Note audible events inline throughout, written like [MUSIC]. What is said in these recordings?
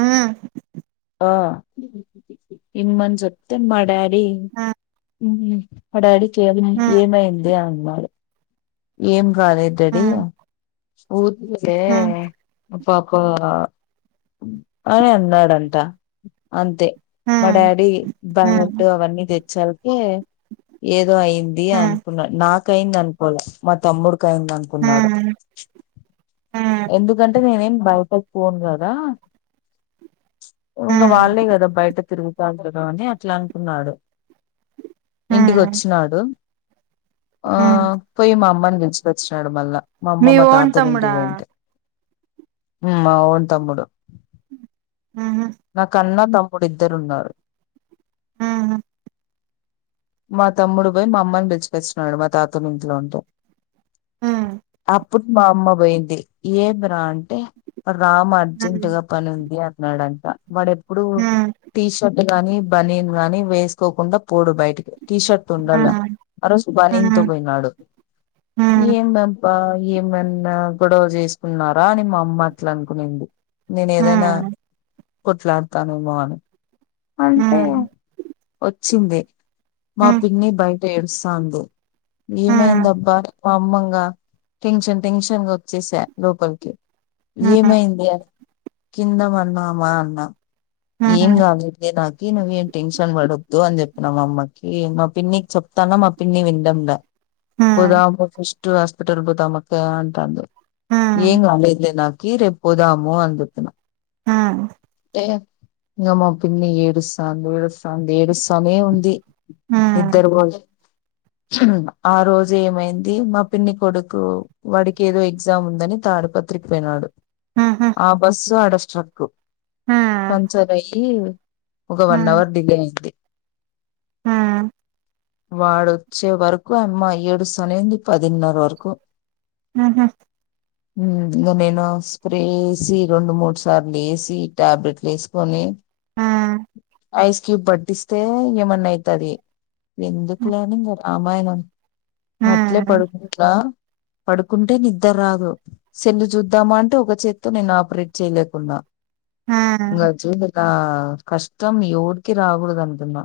హ్మ్మ్ ఆ ఇన్మన్ చెప్తే మా డాడి మా డాడీ కేమి ఏమయిందే అన్నాడు. ఏం కాలేదు డాడీ ఊరి కే ఆ పాకో అనన్నాడంట అంతే. మా డాడీ బ్యాల్ట్ అవన్నీ తెచ్చాలకే ఏ ఏదో అయింది అనుకున్నా నాకయింది అనుకోల. మా తమ్ముడి కయిందనుకున్నాడు. ఎందుకంటే నేనేం బయటకు పోను గదా. ఇంక వాళ్ళే గదా బయట తిరుగుతాంటగా అని అట్లనుకున్నాడు. ఇంటికొచ్చినాడు ఆ పోయి మమ్మని పిలిచిపొచ్చినాడు మళ్ళా, మమ్మ మీ మా ఓన్ తమ్ముడా తాతోల్లింటింకి పోయుంటే. మా ఓన్ తమ్ముడు. ఆహా నాక్కూడ ఇద్దరున్నారు ఉహు మా తమ్ముడు బూయి మమ్మని బిలిచకొచ్చిన్నాడు. మా తాతోని ఇంట్లో ఉం ఉ అప్పుడు మమ్మ బోయింది ఏందిరా అంటే? రామా ఉ ఉ అర్జెంట్ గా పనుంది అన్నాడంట. వాడెప్పుడుూ ఉ ఉ ఉ ఉ ఉ ఉ ఉ ఉ ఉ ఉ ఉ ఉ ఉ టీ షర్ట్ గానీ, బనీన్ గానీ వేసుకోకుండా పోడు బయటికి. టీ షర్ట్ ఉహు ఉండాల, ఆ రోజు బనింతో బోయినాడు. అ ఏబంపా ఏమన్నా గొడవ చేసుకున్నారా అని మమ్మ అట్లనుకునింది. నేనేదైనా ఉ కొట్లాడతానేమో అని. వచ్చింది మా పిన్ని బయట ఏడుస్తాంది. ఏమైందబ్బా మా అమ్మంగా టెన్షన్ టెన్షన్ గా వచ్చేసా లోపలికి. ఏమైంది కిందబన్నామా అన్నా. ఏం కాదు దే నాకి నువేం టెన్షన్ పడొద్దు అని చెప్పినా మమ్మకి, మా పిన్నికి చెప్ తన మా పిన్ని విండంగా. పోదామ్మ్ ఫస్ట్ హాస్పిటల్ బోదామిక అంటాంది. ఏం కాలేదులే నాకీ రేపోదాము అని చెప్పినా. ఇంక మా పిన్నీ ఏడుసాన్ది ఏడుసాన్ది ఏడుస్సానే ఉంది. నిద్దర బోల్ ఆ రోజేమైంది మా పిన్ని కొడుకు వాడికేదో ఎగ్జామ్ ఉందని, త తాడపత్రికి పోయినాడు ఆ బస్సు ఆడ స్ట్రక్. పంచరయ్యి ఒక వన్ అవర్ డిలే అయ్యింది. ఆ వాడొచ్చే వరకు అమ్మా ఏడుస్సానే ఉంది. పదిన్నర వరకు ఆహా హ్మ్మ్ ఇంగ నేను స్ప్రే ఏసి రెండు, మూడు సార్లీసి, ట్యాబ్లేెట్ ఏసుకొని ఐస్ క్యూబ్ పట్టిస్తే ఏమన్నయితది. ఎందుకులే అని ఇక రామాయణం అట్లే పడుతున్న పడుకుంటే నిద్దార్రాదూ, సెల్లు చూద్దామా అంటే ఒక చేతితో నేను ఆపరేట్ చేయలేకున్నా. ఇంగ చూడు ఆ కష్టం ఎవరికీ రాగుడదనుకున్నా.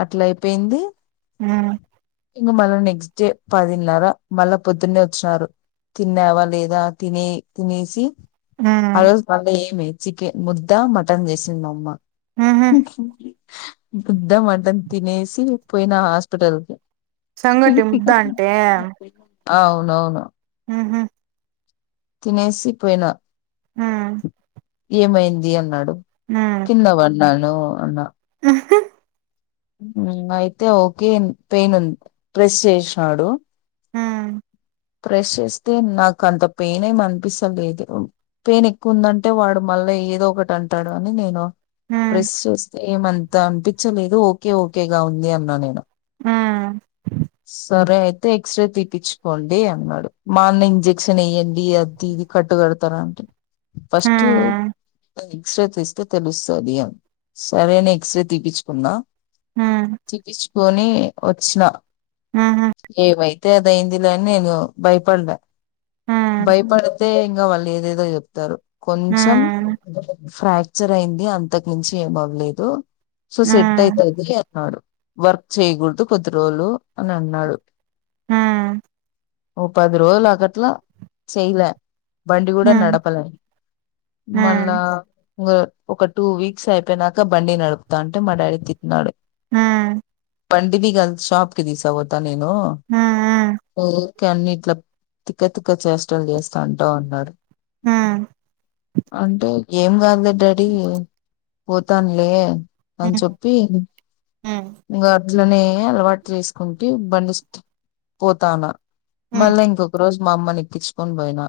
అట్లయిపోయింది, ఉ ఇంక మళ్ళా నెక్స్ట్ నెక్స్ట్ డే పదిన్నర మళ్ళా పొద్దున్నే వచ్చినారు. తిన్నావా లేదా? తినే తినేసి ఉ ఉ ఆ రోజు మళ్ళా ఏమి చికెన్ ముద్ద, మటన్ చేసింది మమ్మ. ఉహు బుద్ద మటన్ తినేసి పోయిన హాస్పిటల్ కు సంగటి ముద్ద అంటే అవునవును ఉహు తినేసి పోయినా హ్మ్ ఏమైంది అన్నాడు కింద పడిన్నాను అన్నా వ అయితే ఓకే పెయిన్ ఉంది ప్రెస్ చేసినాడు ప్రెష్ చేస్తే నాకు అంత పెయిన్ ఏ అనిపిస్తలేదు పెయిన్ ఎక్కువందంటే వాడు మళ్ళా అలా ఏదో ఒకటి అంటాడు అని నేను ఉ ఉ ఉ ఉహు ఉ ఉ ఉ ఉ ఉ ఉ ఉ ఉ ఉ ఉ ఉ ప్రెస్ చూస్తే ఏమంత అనిపించలేదు ఓకే ఓకేగా ఉంది అన్నా నేను సరే అయితే ఎక్స రే తీపుచు కోండి అన్నాడు మా అన్న ఇంజెక్షన్ వయ్యడి అది ఇది కట్టు కడతార అంట ఫస్ట్ ఎక్స్రే తీస్తే తెలుస్తుంది అ సరే అని ఎక్స్రే తీయిపించుకున్నా తిపించుకొని వచ్చిన ఏమైతే అదయింది లేని నేను భయపడ్డా భయపడితే ఇంకా వాళ్ళు ఏదేదో చెప్తారు కొంచెం ఫ్రాక్చర్ అయింది అంతకు మించి ఏమవ్వలేదు సో సెట్ అయితుది అన్నాడు వర్క్ చేయకూడదు కొద్ది రోజులు అని అన్నాడు హ్మ్ ఓ పది రోజలులాకట్లా చేయాలే బండి కూడా నడపలే మళ్ళా ఇ ఒక టూ వీక్స్ అయిపోయినాక బండి నడుపుతా అంటే మా డాడీ తిటినాడు హ్మ్ పండవి గల్ షాప్ కి దీసాక పోత నేను ఓకే అన్ని ఇట్లా తిక్క తక్క చేష్టలు చేస్తా అంటా ఉన్నాడు అంటే ఏం కదు లే డాడీ పోతానులే అని చెప్పి ఉ ఉ ఉ ఇంకా అలనే అలవాటు చేసుకుంటూ బండి పోతాను ఉ మళ్ళా ఇంకొక రోజు మా అమ్మని ఎక్కించుకొని పోయినా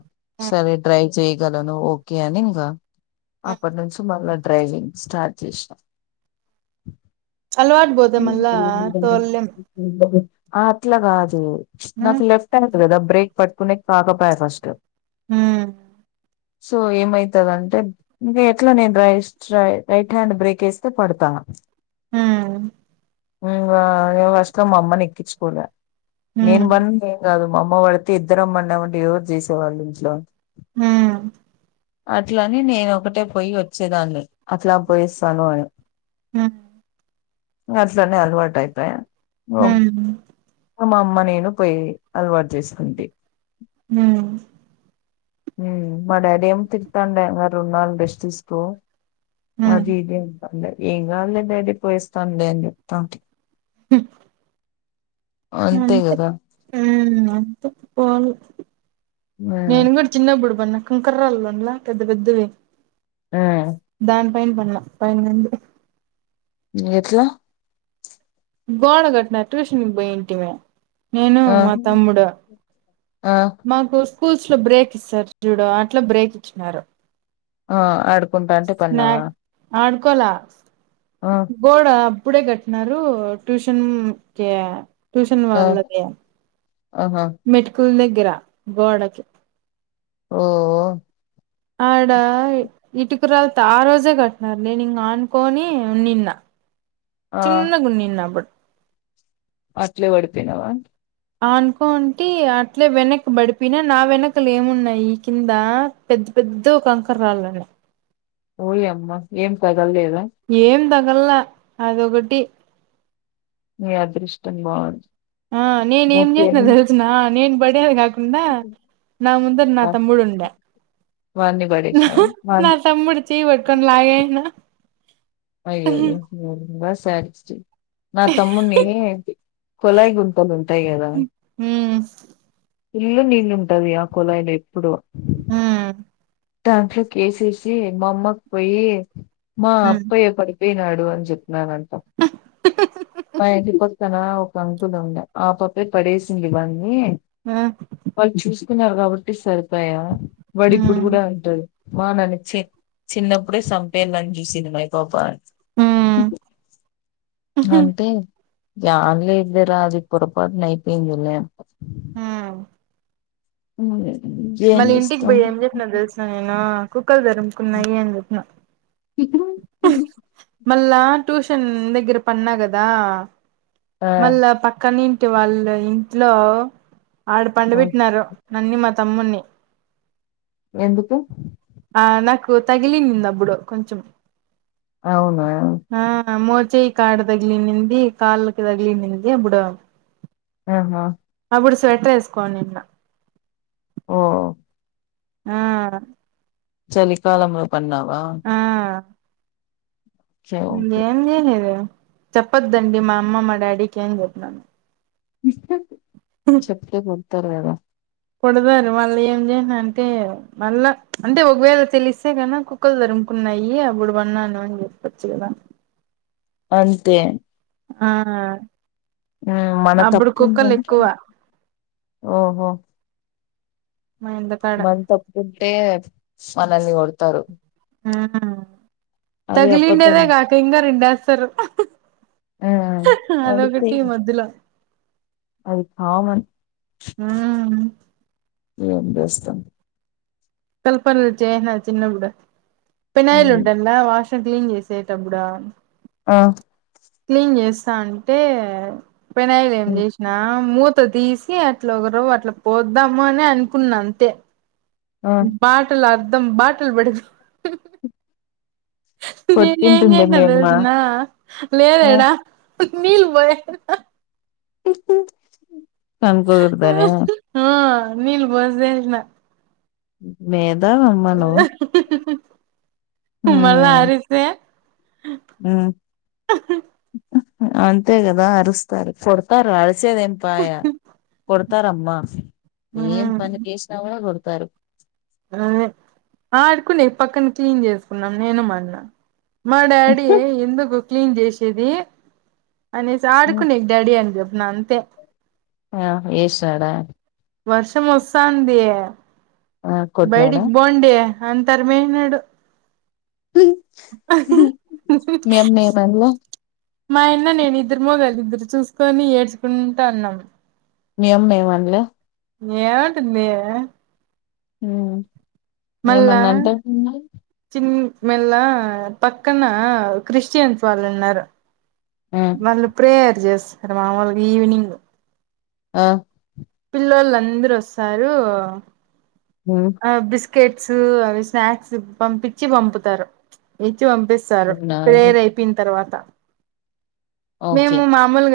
సరే డ్రైవ్ చేయగలను ఓకే అని ఇంకా అప్పటి నుంచి మళ్ళా డ్రైవింగ్ స్టార్ట్ చేసినాం అలవాటు పోతే మళ్ళా తోల్లేం అట్లా కాదు ఉ నాకు లెఫ్ట్ హ్యాండ్ కదా బ్రేక్ పట్టుకునే కాకపోయ ఫస్ట్ హ్మ్ సో ఏమైతదంటే ఇంకా ఎట్లా నేను రై రైట్ హ్యాండ్ బ్రేక్ వేస్తే పడతా ఆ హ్మ్ ఇ ఫస్ట్ లో మా అమ్మని ఎక్కించుకలే ఉ నేను బని ఏం కాదు మా అమ్మ పడితే ఇద్దరు అమ్మం అమండి ఎవరు చేసేవాళ్ళు ఇంట్లో హ్మ్ అట్లని నేను ఒకటే పోయి వచ్చేదాన్ని అట్లా పోయిస్తాను అని ఆ అట్నే అల్వర్ట్ అయిపోయి హ్మ్ మా మా అమ్మ నేను పోయి అలవాటు చేసుకుంటే హ్మ్ మా డాడీ ఏమ తిరుతాం రెండు నాలుగు రెస్ట్ తీసుకో ఉ అది ఇది అంటం ఏం కాదులే డాడీ పోయి వాస్తా లే అని చెప్తా హ అంతే హ్మ్ అంతే పోవాలి మ్మ్ నేను కూడా చిన్నపుడు పడిన్న కంకర్రాలుంలా పెద్ద పెద్దవి ఆ దాని పైన పలే పైన్ వుంది ఎట్లా గోడ కట్టిన ట్యూషన్ పోయి ఉంటూమి నేను ఆ మా తమ్ముడు ఆ మాకు స్కూల్స్ లో బ్రేక్ ఇస్తారు చూడ అట్లా బ్రేక్ ఇచ్చినారు ఆ ఆడుకుంటాంటే పన్నావా కోలే ఆ గోడ ఆ ఇప్పుడే కట్టినారు ట్యూషన్ కి ట్యూషన్ ఆ వాళ్ళదే ఆహా మెట్కుల్ దగ్గర గోడకి ఓహో ఆడ ఇటుకరలుతో ఆ రోజే కట్టిన నేను ఇంగ ఆనుకొని ఉండిన్లే ఆ చిన్న గున్ని నా అప్పుడు అట్లే పడిపోయినవా అనుకోనుంటి అట్లే వెనక్ పడిపోయినా నా వెనకలు ఏమున్నాయి ఈ కింద పెద్ద పెద్ద గా కంకర రాళ్లు ఉన్నాయ్ ఓయ్ అమ్మ ఏం తగలేదా నల్ల అదొకటి ని అదృష్టం బాగుంది ఆ నేను ఏం చేసిన నాకేమి తెలిసిన నేను పడేది కాక ఉండ నా ముందట నా ఆ తమ్ముడు ఉండే వాన్ని పడేసినావా వాన్ నా తమ్ముడు చెయ్ పట్టుకొని లగేసిన అయ్యయ్యో రొంబ శాడిస్ట్ నా తమ్ముని కొళాయి గుంటలు ఉంటాయి కదా హ్మ్ ఫుల్ నీళ్ళు ఉంటది ఆ కుళయి లా ఎప్పుడు ఉహు దాంట్లోకి ఎసేసి మా అమ్మకు పోయి మా హ్మ్ అప్పయ్య పడిపోయినాడు అని చెప్ నేను అంట మా ఇంటి పక్కన పక్కన ఒక అంకుల్ ఉండే ఆ పాపే పడేసింది వాన్ని ఆ వాళ్ళు చూసి కున్నారు కాబట్టి సరిపోయా వాడి ఇప్పుడు హ్మ్ కూడా అంటాడు వాన్ని చి చిన్నప్పుడే సంపేయాలని చూసింది ఈ పాప అని ఉహు అంటే జన్లే ఏంది రా అది పొరపాటున అయిపోయిందిలే అ ఉహు అ మళ్ళీ ఇంటికి పోయి ఏం చెప్పిన తెలుసిన నేను కుక్కలు తారుముకున్నాయి అని చెప్పిన మళ్ళా ట్యూషన్ దగ్గర పడిన కదా ఆ మళ్ళా పక్కనంటి వాళ్ళు ఇంట్లో ఆడ పండా పెట్టినారు నాన్ని మా తమ్మున్ని ఎందుకు ఆ నాకు తగిలింది అబ్బాడు కొంచెం అవునా చేయి కాడ తగిలింది కాళ్ల తగిలింది బుడ ఆహా ఇప్పుడు స్వెటర్ వేసుకోని ఉన్న ఓహో ఆ చలికాలంలో పన్నవా ఆ ఓకే ఏం చెయ్యలేదే చెప్పొద్దు అండి మా అమ్మ మా డాడీకి ఏం చెప్పినాను చెప్పతే కొడుతారు కదా కొడతారు వాళ్ళు ఏం చేయను అంటే మళ్ళా అంటే ఒకవేళ తెలిస్తే గాను కుక్కలు తరుము కున్నాయి అప్పుడు పన్నాను అని చెప్పొచ్చు కదా అంతే ఆ మ్మ్ మన అప్పుడు తప్పు కుక్కలు ఉందంటే ఎక్కువ ఓహో మా ఇంటికాడ మన తప్పు ఉంటే మనల్ని కొడతారు ఆ అది అబద్ధం తగిలిండేదే కాక ఇంగ రెండేస్తారు ఆ అంతే అదోఒకటి మధ్యలో అది కామన్ ఉమ్ ఏం చేస్తాం క్కల్ పనులు చేసినా చిన్నప్పుడు పినయల్ ఉమ్. ఉంటది కదా వాష్ [UNINTELLIGIBLE] క్లీన్ చేసే టప్పుడు ఆ క్లీన్ చేస్తా అంటే పెనాయిలు ఏం ఉమ్. చేసినా ము త తీసి అట్ల ఒకరవ్వ అట్ల పోద్దాము అని అనుకున్నా అంతే ఆ బాటల్ అర్ధం బాటల్ పడిపో [UNINTELLIGIBLE] నేను ఏం కొట్టింటుంది మీ చేసినాను అమ్మ తెలుసునా లేదు ఆ యాడ నీళ్లు [UNINTELLIGIBLE] మ్మ్ హు కంపు కొడ్తలే ఆ నీళ్ళు పోసేసిన మే [INAUDIBLE] మళ్ళ అరిస్తే మ్మ్ అంతే కదా అరుస్తారు కొడతారు అస్ రిసేది ఏం పాయ కొడతారమ్మా ఏం మ్మ్ పని చేసిన కూడా కోడ్త్ తారు అ ఆ ఆడుకునేకి పక్కన క్లీన్ చేసుకున్నాం నేను మా అన్న మా డాడీ ఏ ఎందుకు క్లీన్ చేసేది అనేసి ఉమ్. ఆడుకునేకు డాడీ అని చెప్ ప్పిన అంతే ఆ వేసాడా వర్షం వస్తాంది ఆ బయటీ కొట్టినాడా కి పోండి అంతర్ మే నాడు మీ అమ్మ ఏమనలే [INAUDIBLE] మాయన్న నేను ఇద్దరమూ కలిపి చూసుకొని ఏడ్చుకుంటా ఉన్నాం మాయమ్మ ఎం ఆన్ల్య ఏమంటుంది ఇగ మ్మ్ మళ్ళా చిన్ మెల్ల పక్కన క్రిస్టియన్స్ వాళ్ళు ఉన్నారు ఆ వాళ్ళు ప్రేయర్ చేస్తారు మామూలుగా ఈవినింగ్ ఆ పిల్లోలందరూ వస్తారు ఆ బిస్ స్కెట్స్ అవి స్నాక్స్ పంపించి పంపుతారు చ్చి పంపిస్తారు అవునా ప్రేయర్ అయిపోయిన తర్వాత ఓకే మేము మామూలుగా